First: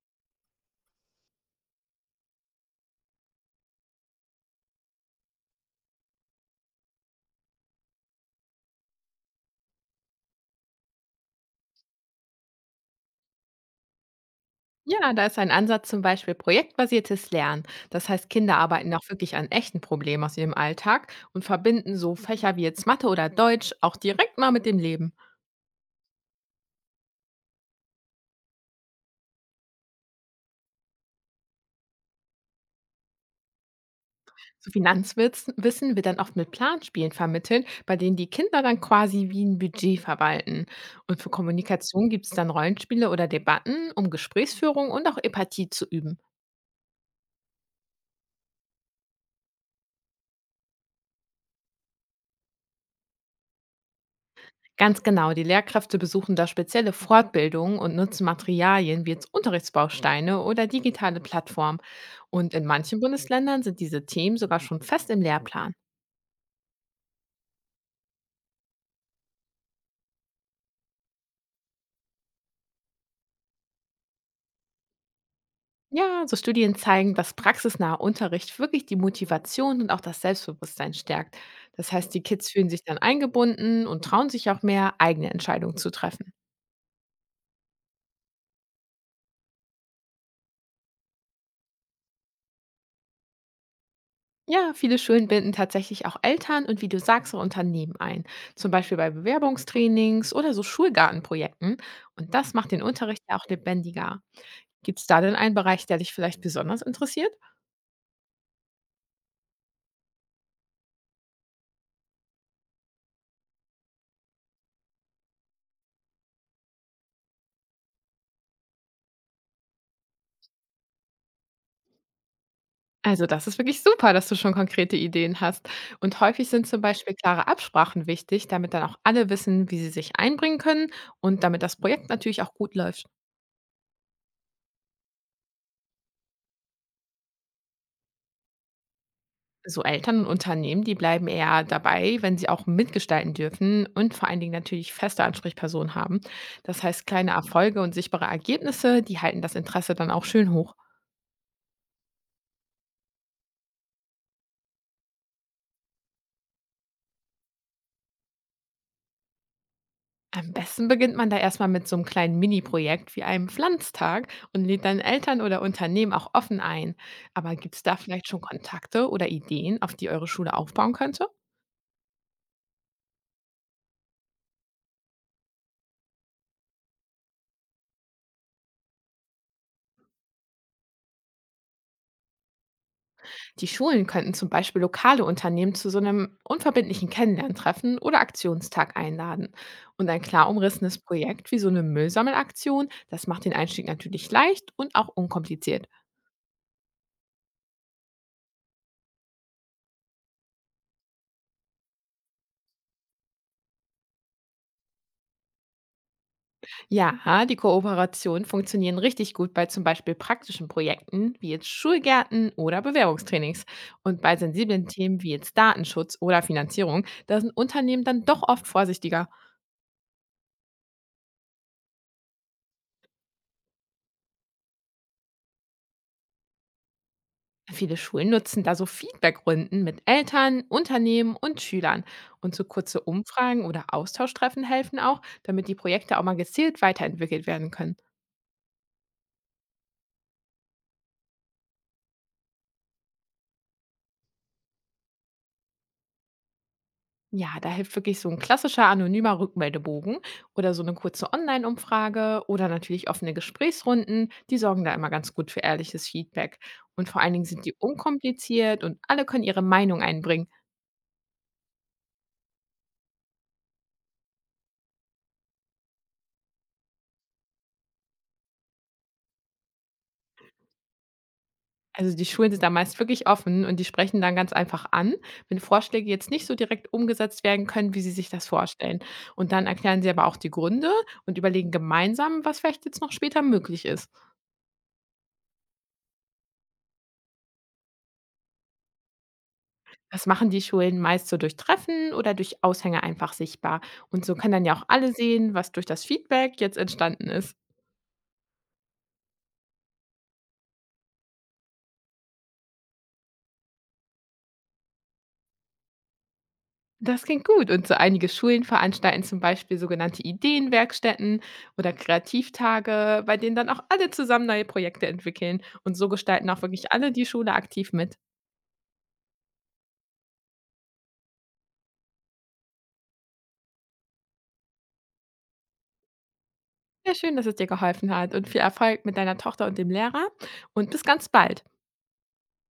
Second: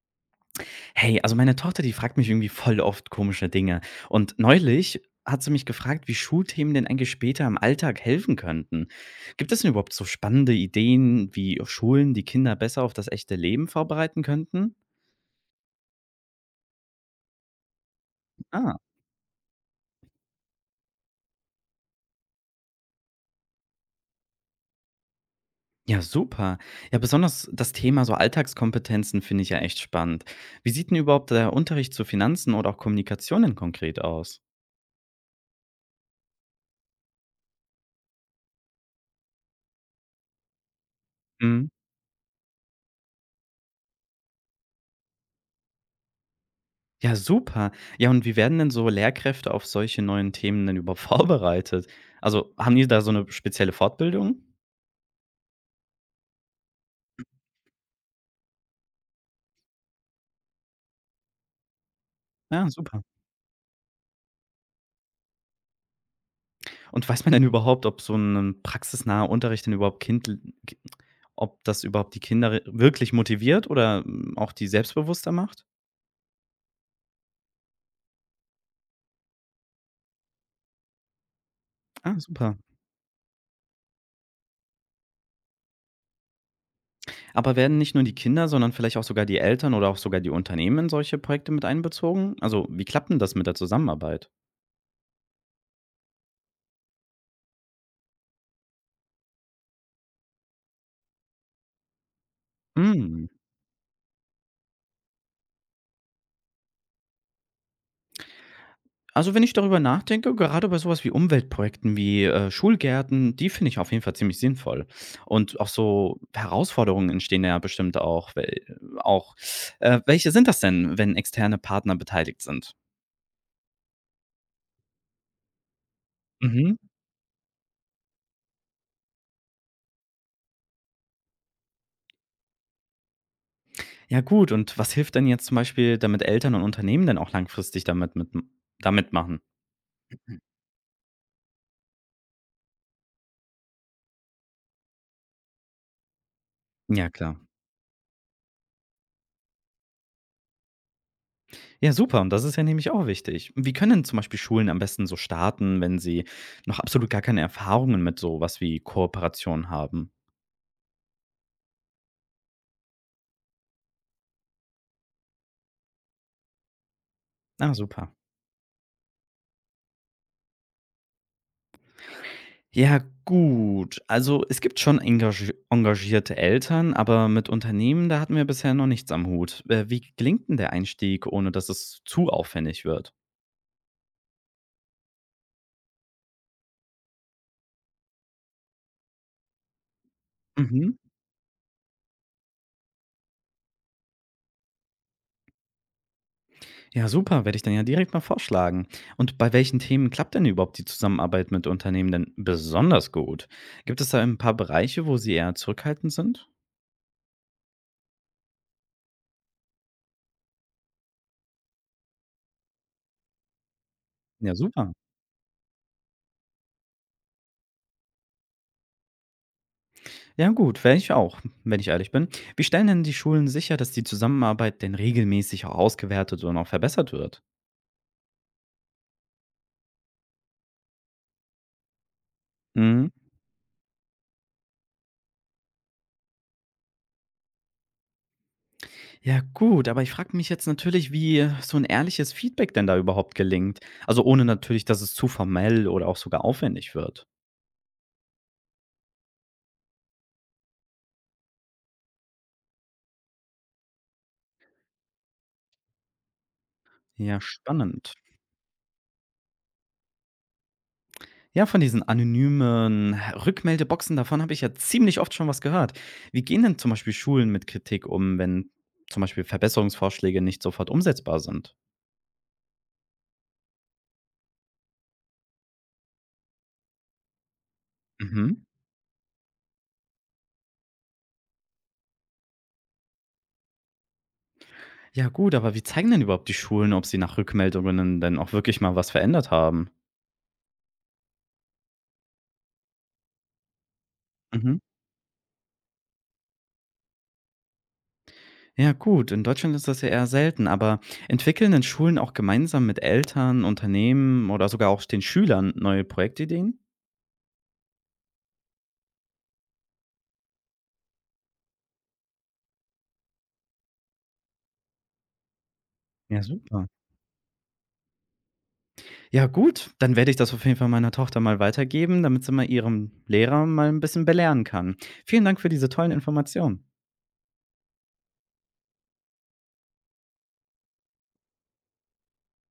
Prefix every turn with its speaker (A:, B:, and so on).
A: Hey, also meine Tochter, die fragt mich irgendwie voll oft komische Dinge. Und neulich hat sie mich gefragt, wie Schulthemen denn eigentlich später im Alltag helfen könnten. Gibt es denn überhaupt so spannende Ideen, wie Schulen die Kinder besser auf das echte Leben vorbereiten könnten?
B: Ja, da ist ein Ansatz zum Beispiel projektbasiertes Lernen. Das heißt, Kinder
A: Ah,
B: arbeiten auch wirklich an echten Problemen aus ihrem Alltag und verbinden so Fächer wie jetzt Mathe oder Deutsch auch direkt mal mit dem Leben.
A: ja, super. Ja, besonders das Thema so Alltagskompetenzen finde ich ja echt spannend. Wie sieht denn überhaupt der Unterricht zu Finanzen oder auch Kommunikation denn konkret aus?
B: So Finanzwissen wird dann oft mit Planspielen vermittelt, bei denen die Kinder dann quasi wie ein Budget verwalten. Und für
A: Mhm.
B: Kommunikation gibt es dann Rollenspiele oder Debatten, um Gesprächsführung und auch Empathie zu üben.
A: Ja, super. Ja, und wie werden denn so Lehrkräfte auf solche neuen Themen denn überhaupt vorbereitet? Also, haben die da so eine spezielle Fortbildung?
B: Ganz genau, die Lehrkräfte besuchen da spezielle Fortbildungen und nutzen Materialien wie jetzt Unterrichtsbausteine oder digitale Plattformen. Und in
A: Ja,
B: manchen
A: super.
B: Bundesländern sind diese Themen sogar schon fest im Lehrplan.
A: Und weiß man denn überhaupt, ob so ein praxisnaher Unterricht denn überhaupt kind ki ob das überhaupt die Kinder wirklich motiviert oder, auch die selbstbewusster macht?
B: Ja, so Studien zeigen, dass praxisnaher Unterricht wirklich die Motivation und auch das Selbstbewusstsein stärkt. Das heißt,
A: Ah,
B: die Kids
A: super.
B: fühlen sich dann eingebunden und trauen sich auch mehr, eigene Entscheidungen zu treffen.
A: Aber werden nicht nur die Kinder, sondern vielleicht auch sogar die Eltern oder auch sogar die Unternehmen in solche Projekte mit einbezogen? Also, wie klappt denn das mit der Zusammenarbeit?
B: Ja, viele Schulen binden tatsächlich auch Eltern und, wie du sagst, auch Unternehmen ein. Zum Beispiel bei Bewerbungstrainings oder so Schulgartenprojekten. Und das macht den Unterricht
A: Mhm.
B: ja auch lebendiger. Gibt es da denn einen Bereich, der dich vielleicht besonders interessiert?
A: Also, wenn ich darüber nachdenke, gerade bei sowas wie Umweltprojekten wie, Schulgärten, die finde ich auf jeden Fall ziemlich sinnvoll. Und auch so Herausforderungen entstehen ja bestimmt auch. Welche sind das denn, wenn externe Partner beteiligt sind?
B: Also das ist wirklich super, dass du schon konkrete Ideen hast. Und häufig sind
A: Mhm.
B: zum Beispiel klare Absprachen wichtig, damit dann auch alle wissen, wie sie sich einbringen können und damit das Projekt natürlich auch gut läuft.
A: Ja gut, und was hilft denn jetzt zum Beispiel, damit Eltern und Unternehmen denn auch langfristig damit mit da mitmachen?
B: So Eltern und Unternehmen, die bleiben eher dabei, wenn sie auch mitgestalten dürfen und vor allen Dingen natürlich feste Ansprechpersonen haben. Das heißt,
A: Ja,
B: kleine
A: klar.
B: Erfolge und sichtbare Ergebnisse, die halten das Interesse dann auch schön hoch.
A: Ja, super, und das ist ja nämlich auch wichtig. Wie können denn zum Beispiel Schulen am besten so starten, wenn sie noch absolut gar keine Erfahrungen mit so was wie Kooperation haben?
B: Am besten beginnt man da erstmal mit so einem kleinen Mini-Projekt wie einem Pflanztag und lädt dann Eltern oder Unternehmen auch offen ein. Aber
A: Ah,
B: gibt es da
A: super.
B: vielleicht schon Kontakte oder Ideen, auf die eure Schule aufbauen könnte?
A: Ja, gut. Also, es gibt schon engagierte Eltern, aber mit Unternehmen, da hatten wir bisher noch nichts am Hut. Wie gelingt denn der Einstieg, ohne dass es zu aufwendig wird?
B: Die Schulen könnten zum Beispiel lokale Unternehmen zu so einem unverbindlichen Kennenlerntreffen oder Aktionstag einladen. Und ein klar
A: Mhm.
B: umrissenes Projekt wie so eine Müllsammelaktion, das macht den Einstieg natürlich leicht und auch unkompliziert.
A: Ja, super, werde ich dann ja direkt mal vorschlagen. Und bei welchen Themen klappt denn überhaupt die Zusammenarbeit mit Unternehmen denn besonders gut? Gibt es da ein paar Bereiche, wo sie eher zurückhaltend sind?
B: Ja, die Kooperationen funktionieren richtig gut bei zum Beispiel praktischen Projekten wie jetzt Schulgärten oder Bewerbungstrainings. Und bei
A: Ja,
B: sensiblen
A: super.
B: Themen wie jetzt Datenschutz oder Finanzierung, da sind Unternehmen dann doch oft vorsichtiger.
A: Ja, gut, wäre ich auch, wenn ich ehrlich bin. Wie stellen denn die Schulen sicher, dass die Zusammenarbeit denn regelmäßig auch ausgewertet und auch verbessert wird?
B: Viele Schulen nutzen da so Feedbackrunden mit Eltern, Unternehmen und Schülern. Und so kurze
A: Mhm.
B: Umfragen oder Austauschtreffen helfen auch, damit die Projekte auch mal gezielt weiterentwickelt werden können.
A: Ja gut, aber ich frage mich jetzt natürlich, wie so ein ehrliches Feedback denn da überhaupt gelingt? Also, ohne natürlich, dass es zu formell oder auch sogar aufwendig wird.
B: Ja, da hilft wirklich so ein klassischer anonymer Rückmeldebogen oder so eine kurze Online-Umfrage oder natürlich offene Gesprächsrunden. Die sorgen da immer ganz gut für ehrliches Feedback. Und vor allen
A: Ja,
B: Dingen sind die
A: spannend.
B: unkompliziert und alle können ihre Meinung einbringen.
A: Ja, von diesen anonymen Rückmeldeboxen, davon habe ich ja ziemlich oft schon was gehört. Wie gehen denn zum Beispiel Schulen mit Kritik um, wenn zum Beispiel Verbesserungsvorschläge nicht sofort umsetzbar sind?
B: Also die Schulen sind da meist wirklich offen und die sprechen dann ganz einfach an, wenn Vorschläge jetzt nicht so direkt umgesetzt werden können, wie sie sich das
A: Mhm.
B: vorstellen. Und dann erklären sie aber auch die Gründe und überlegen gemeinsam, was vielleicht jetzt noch später möglich ist.
A: Ja gut, aber wie zeigen denn überhaupt die Schulen, ob sie nach Rückmeldungen denn auch wirklich mal was verändert haben?
B: Das machen die Schulen meist so durch Treffen oder durch Aushänge einfach sichtbar. Und so können dann ja
A: Mhm.
B: auch alle sehen, was durch das Feedback jetzt entstanden ist.
A: Ja gut, in Deutschland ist das ja eher selten, aber entwickeln denn Schulen auch gemeinsam mit Eltern, Unternehmen oder sogar auch den Schülern neue Projektideen?
B: Das klingt gut. Und so einige Schulen veranstalten zum Beispiel sogenannte Ideenwerkstätten oder Kreativtage, bei denen dann auch alle zusammen neue Projekte entwickeln. Und so
A: Ja,
B: gestalten auch
A: super.
B: wirklich alle die Schule aktiv mit.
A: Ja gut, dann werde ich das auf jeden Fall meiner Tochter mal weitergeben, damit sie mal ihrem Lehrer mal ein bisschen belehren kann. Vielen Dank für diese tollen Informationen.
B: Ja, schön, dass es dir geholfen hat, und viel Erfolg mit deiner Tochter und dem Lehrer. Und bis ganz bald.